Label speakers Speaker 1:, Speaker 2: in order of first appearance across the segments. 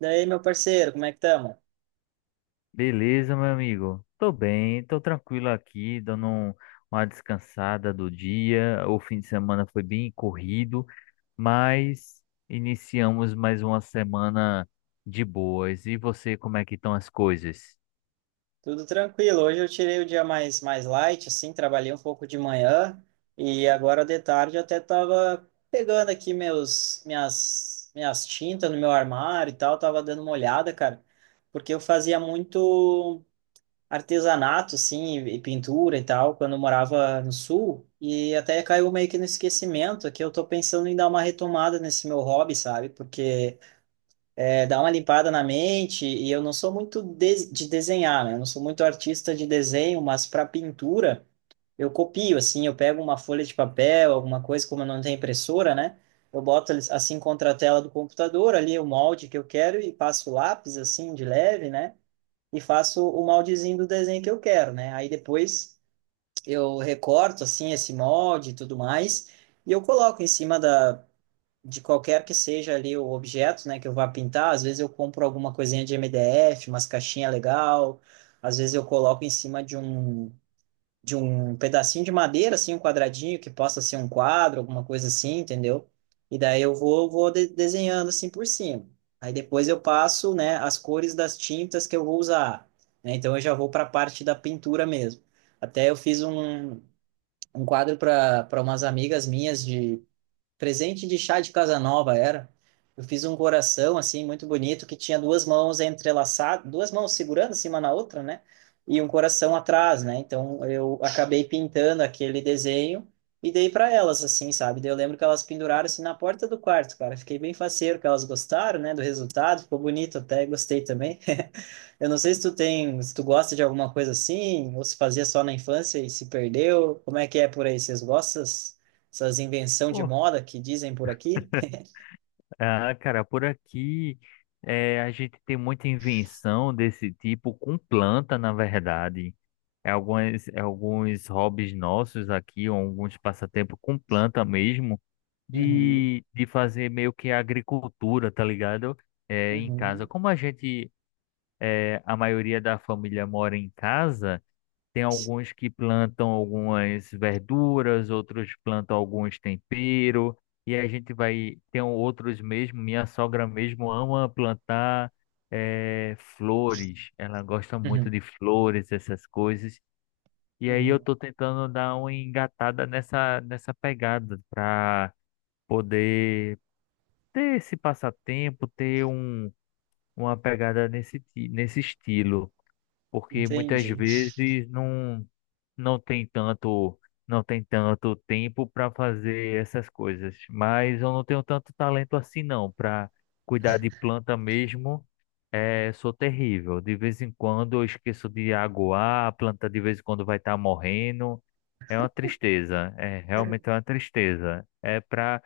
Speaker 1: Daí, meu parceiro, como é que estamos?
Speaker 2: Beleza, meu amigo. Tô bem, tô tranquilo aqui, dando uma descansada do dia. O fim de semana foi bem corrido, mas iniciamos mais uma semana de boas. E você, como é que estão as coisas?
Speaker 1: Tudo tranquilo. Hoje eu tirei o dia mais light, assim, trabalhei um pouco de manhã e agora de tarde eu até tava pegando aqui minhas tintas no meu armário e tal, tava dando uma olhada, cara, porque eu fazia muito artesanato, assim, e pintura e tal, quando eu morava no sul e até caiu meio que no esquecimento, que eu tô pensando em dar uma retomada nesse meu hobby, sabe? Porque dá uma limpada na mente, e eu não sou muito de desenhar, né? Eu não sou muito artista de desenho, mas para pintura eu copio, assim, eu pego uma folha de papel, alguma coisa, como eu não tenho impressora, né? Eu boto eles, assim contra a tela do computador, ali o molde que eu quero e passo o lápis, assim, de leve, né? E faço o moldezinho do desenho que eu quero, né? Aí depois eu recorto, assim, esse molde e tudo mais, e eu coloco em cima da de qualquer que seja ali o objeto, né, que eu vá pintar. Às vezes eu compro alguma coisinha de MDF, umas caixinhas legal, às vezes eu coloco em cima de um pedacinho de madeira, assim, um quadradinho que possa ser um quadro, alguma coisa assim, entendeu? E daí eu vou desenhando assim por cima. Aí depois eu passo, né, as cores das tintas que eu vou usar, né? Então eu já vou para a parte da pintura mesmo. Até eu fiz um quadro para umas amigas minhas de presente de chá de Casanova era. Eu fiz um coração assim muito bonito que tinha duas mãos entrelaçadas, duas mãos segurando assim uma na outra, né? E um coração atrás, né? Então eu acabei pintando aquele desenho e dei para elas assim, sabe? Daí eu lembro que elas penduraram assim na porta do quarto, cara. Fiquei bem faceiro que elas gostaram, né, do resultado, ficou bonito até, gostei também. Eu não sei se tu tem, se tu gosta de alguma coisa assim, ou se fazia só na infância e se perdeu. Como é que é por aí? Vocês gostam dessas invenção de
Speaker 2: Pô,
Speaker 1: moda que dizem por aqui?
Speaker 2: ah, cara, por aqui a gente tem muita invenção desse tipo com planta, na verdade. É alguns hobbies nossos aqui, ou alguns passatempos com planta mesmo,
Speaker 1: Uhum,
Speaker 2: de fazer meio que agricultura, tá ligado? É, em casa.
Speaker 1: uhum,
Speaker 2: Como a gente, a maioria da família mora em casa, tem alguns que plantam algumas verduras, outros plantam alguns tempero, e a gente vai, tem outros mesmo, minha sogra mesmo ama plantar, flores, ela gosta muito
Speaker 1: uhum,
Speaker 2: de flores, essas coisas. E aí eu
Speaker 1: uhum.
Speaker 2: tô tentando dar uma engatada nessa pegada para poder ter esse passatempo, ter uma pegada nesse estilo, porque muitas
Speaker 1: Entendi.
Speaker 2: vezes não, não tem tanto, não tem tanto tempo para fazer essas coisas, mas eu não tenho tanto talento assim não, para cuidar de planta mesmo. É, sou terrível. De vez em quando eu esqueço de aguar, a planta de vez em quando vai estar morrendo. É uma tristeza, é realmente uma tristeza.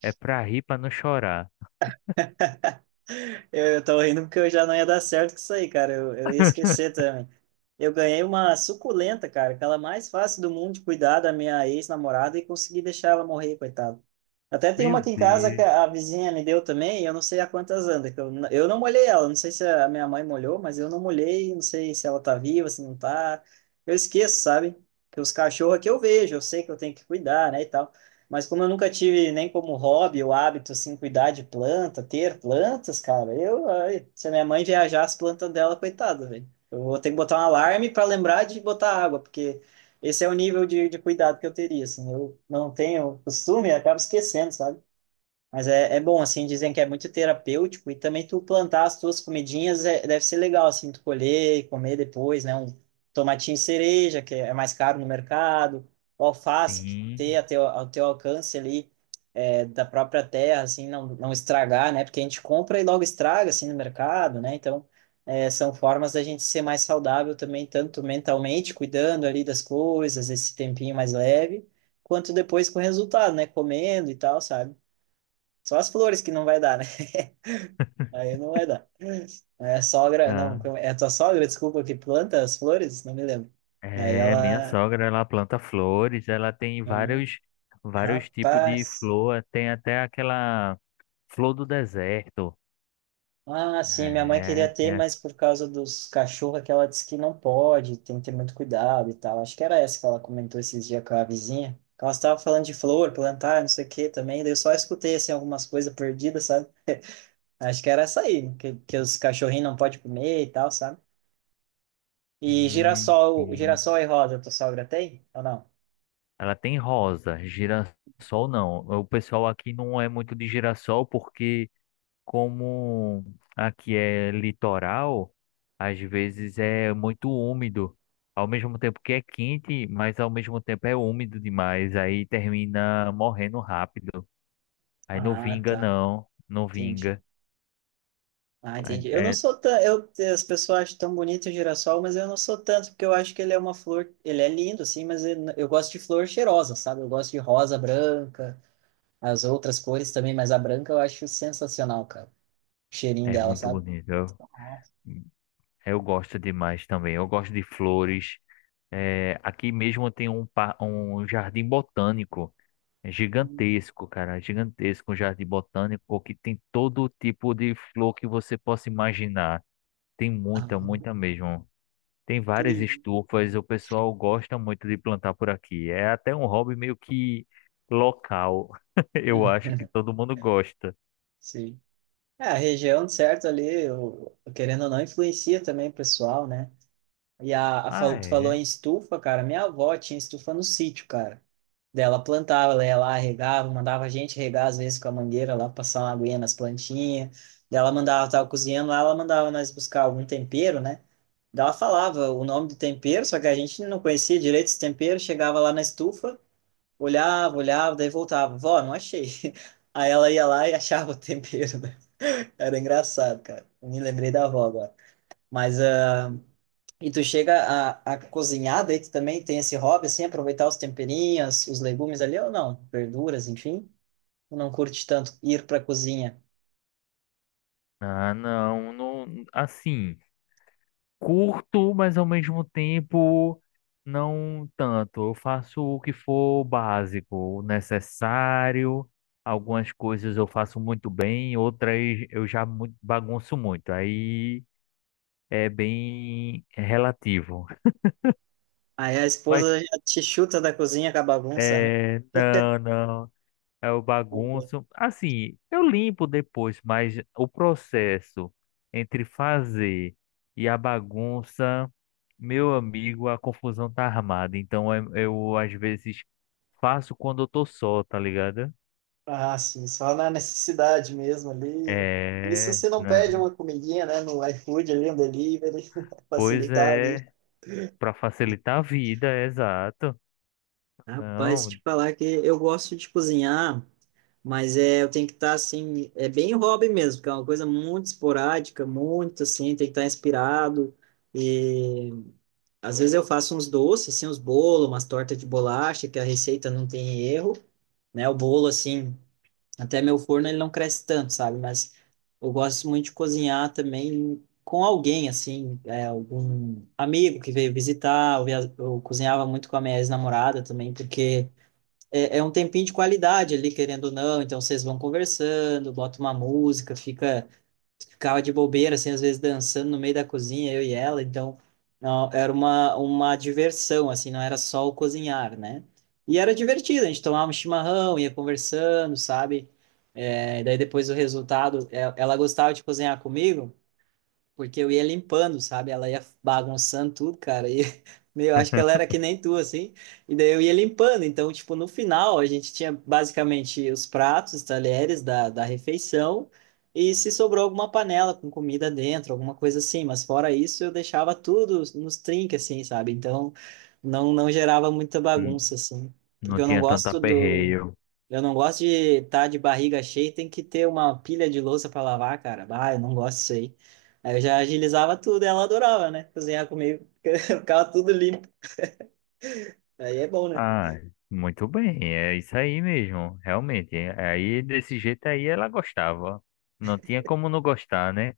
Speaker 2: É pra rir, pra não chorar.
Speaker 1: Eu tô rindo porque eu já não ia dar certo com isso aí, cara. Eu ia esquecer também. Eu ganhei uma suculenta, cara, aquela mais fácil do mundo de cuidar da minha ex-namorada e consegui deixar ela morrer, coitado. Até tem uma
Speaker 2: Meu
Speaker 1: aqui em casa que
Speaker 2: Deus.
Speaker 1: a vizinha me deu também, e eu não sei há quantas anda, que eu não molhei ela, não sei se a minha mãe molhou, mas eu não molhei, não sei se ela tá viva, se não tá. Eu esqueço, sabe? Que os cachorros é que eu vejo, eu sei que eu tenho que cuidar, né, e tal. Mas como eu nunca tive nem como hobby o hábito, assim, cuidar de planta, ter plantas, cara, eu, ai, se a minha mãe viajar as plantas dela, coitada, velho. Eu vou ter que botar um alarme para lembrar de botar água, porque esse é o nível de cuidado que eu teria, assim. Eu não tenho costume, eu acabo esquecendo, sabe? Mas é bom, assim, dizem que é muito terapêutico e também tu plantar as tuas comidinhas é, deve ser legal, assim, tu colher e comer depois, né? Um tomatinho cereja, que é mais caro no mercado, o alface, que ter
Speaker 2: Sim,
Speaker 1: a teu, ao teu alcance ali é, da própria terra, assim, não estragar, né? Porque a gente compra e logo estraga, assim, no mercado, né? Então, é, são formas da gente ser mais saudável também, tanto mentalmente, cuidando ali das coisas, esse tempinho mais leve, quanto depois com o resultado, né? Comendo e tal, sabe? Só as flores que não vai dar, né? Aí não vai dar. É a sogra, não,
Speaker 2: ah,
Speaker 1: é a tua sogra, desculpa, que planta as flores? Não me lembro. Aí
Speaker 2: minha
Speaker 1: ela,
Speaker 2: sogra, ela planta flores, ela tem
Speaker 1: "Hum,
Speaker 2: vários, vários tipos de
Speaker 1: rapaz,
Speaker 2: flor, tem até aquela flor do deserto,
Speaker 1: ah, sim, minha mãe
Speaker 2: é,
Speaker 1: queria ter,
Speaker 2: tem
Speaker 1: mas
Speaker 2: a-
Speaker 1: por causa dos cachorros que ela disse que não pode, tem que ter muito cuidado e tal. Acho que era essa que ela comentou esses dias com a vizinha. Que ela estava falando de flor, plantar, não sei o que também, daí eu só escutei, assim, algumas coisas perdidas, sabe? Acho que era essa aí, que os cachorrinhos não podem comer e tal, sabe? E girassol,
Speaker 2: sim.
Speaker 1: girassol e rosa, tua sogra tem ou não?
Speaker 2: Ela tem rosa, girassol não, o pessoal aqui não é muito de girassol porque, como aqui é litoral, às vezes é muito úmido. Ao mesmo tempo que é quente, mas ao mesmo tempo é úmido demais. Aí termina morrendo rápido. Aí não
Speaker 1: Ah,
Speaker 2: vinga,
Speaker 1: tá.
Speaker 2: não. Não
Speaker 1: Entendi.
Speaker 2: vinga.
Speaker 1: Ah,
Speaker 2: Aí
Speaker 1: entendi. Eu não
Speaker 2: É,
Speaker 1: sou tão, eu, as pessoas acham tão bonito o girassol, mas eu não sou tanto, porque eu acho que ele é uma flor, ele é lindo, assim, mas eu gosto de flor cheirosa, sabe? Eu gosto de rosa, branca, as outras cores também, mas a branca eu acho sensacional, cara. O cheirinho
Speaker 2: é
Speaker 1: dela,
Speaker 2: muito
Speaker 1: sabe?
Speaker 2: bonito. Eu,
Speaker 1: Nossa.
Speaker 2: eu gosto demais também. Eu gosto de flores. É, aqui mesmo tem um jardim botânico. É gigantesco, cara, é gigantesco, um jardim botânico que tem todo tipo de flor que você possa imaginar. Tem muita,
Speaker 1: Ah,
Speaker 2: muita mesmo. Tem várias
Speaker 1: entendi.
Speaker 2: estufas, o pessoal gosta muito de plantar por aqui. É até um hobby meio que local. Eu
Speaker 1: Hum,
Speaker 2: acho que todo mundo gosta.
Speaker 1: Sim. É, a região, certo, ali, eu, querendo ou não, influencia também o pessoal, né? E
Speaker 2: Ah,
Speaker 1: tu falou
Speaker 2: é?
Speaker 1: em estufa, cara. Minha avó tinha estufa no sítio, cara. Dela plantava, ela ia lá, regava, mandava a gente regar às vezes com a mangueira lá, passar uma aguinha nas plantinhas. Dela mandava, tava cozinhando lá, ela mandava nós buscar algum tempero, né? Daí ela falava o nome do tempero, só que a gente não conhecia direito esse tempero. Chegava lá na estufa, olhava, olhava, daí voltava. Vó, não achei. Aí ela ia lá e achava o tempero, né? Era engraçado, cara. Me lembrei da avó agora. Mas, ah, e tu chega a cozinhar, daí tu também tem esse hobby, assim, aproveitar os temperinhos, os legumes ali, ou não? Verduras, enfim. Tu não curte tanto ir pra cozinha.
Speaker 2: Ah, não, não, assim, curto, mas ao mesmo tempo não tanto. Eu faço o que for básico, o necessário. Algumas coisas eu faço muito bem, outras eu bagunço muito. Aí é bem relativo.
Speaker 1: Aí a
Speaker 2: Mas
Speaker 1: esposa já te chuta da cozinha com a bagunça, né?
Speaker 2: é, não, não. É o
Speaker 1: Não dá.
Speaker 2: bagunço. Assim, eu limpo depois, mas o processo entre fazer e a bagunça, meu amigo, a confusão tá armada. Então eu às vezes faço quando eu tô só, tá ligado?
Speaker 1: Ah, sim, só na necessidade mesmo ali. Isso
Speaker 2: É,
Speaker 1: se não pede
Speaker 2: né?
Speaker 1: uma comidinha, né, no iFood ali, um delivery,
Speaker 2: Pois
Speaker 1: facilitar a vida.
Speaker 2: é, pra facilitar a vida, exato.
Speaker 1: Rapaz,
Speaker 2: Não,
Speaker 1: te falar que eu gosto de cozinhar. Mas é, eu tenho que estar assim, é bem hobby mesmo, porque é uma coisa muito esporádica, muito assim, tem que estar inspirado. E às vezes eu faço uns doces, assim, uns bolos, umas tortas de bolacha, que a receita não tem erro, né? O bolo, assim, até meu forno ele não cresce tanto, sabe? Mas eu gosto muito de cozinhar também com alguém, assim, é, algum amigo que veio visitar. Eu cozinhava muito com a minha ex-namorada também, porque é um tempinho de qualidade ali, querendo ou não. Então vocês vão conversando, bota uma música, ficava de bobeira, assim, às vezes dançando no meio da cozinha, eu e ela. Então não, era uma diversão, assim, não era só o cozinhar, né? E era divertido, a gente tomava um chimarrão, ia conversando, sabe? É, daí depois o resultado, é, ela gostava de cozinhar comigo. Porque eu ia limpando, sabe? Ela ia bagunçando tudo, cara. E meu, acho que ela era que nem tu, assim. E daí eu ia limpando. Então, tipo, no final, a gente tinha basicamente os pratos, os talheres da refeição. E se sobrou alguma panela com comida dentro, alguma coisa assim. Mas fora isso, eu deixava tudo nos trinques, assim, sabe? Então, não gerava muita
Speaker 2: n-
Speaker 1: bagunça, assim. Porque
Speaker 2: não
Speaker 1: eu não
Speaker 2: tinha tanto
Speaker 1: gosto do.
Speaker 2: aperreio.
Speaker 1: Eu não gosto de estar de barriga cheia e tem que ter uma pilha de louça para lavar, cara. Ah, eu não gosto disso aí. Aí eu já agilizava tudo, ela adorava, né? Cozinhar comigo, ficava tudo limpo. Aí é bom, né?
Speaker 2: Ah, muito bem, é isso aí mesmo, realmente. Aí desse jeito aí ela gostava. Não tinha como não gostar, né?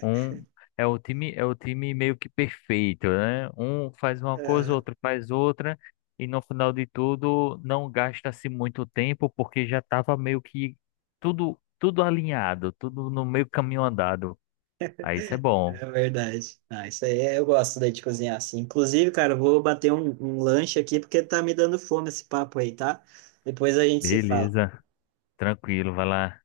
Speaker 2: Um é o time meio que perfeito, né? Um faz uma coisa,
Speaker 1: É
Speaker 2: outro faz outra, e no final de tudo não gasta-se muito tempo porque já estava meio que tudo alinhado, tudo no meio caminho andado. Aí isso é bom.
Speaker 1: é verdade. Ah, isso aí é- eu gosto daí de cozinhar assim. Inclusive, cara, eu vou bater um lanche aqui porque tá me dando fome esse papo aí, tá? Depois a gente se fala.
Speaker 2: Beleza, tranquilo, vai lá.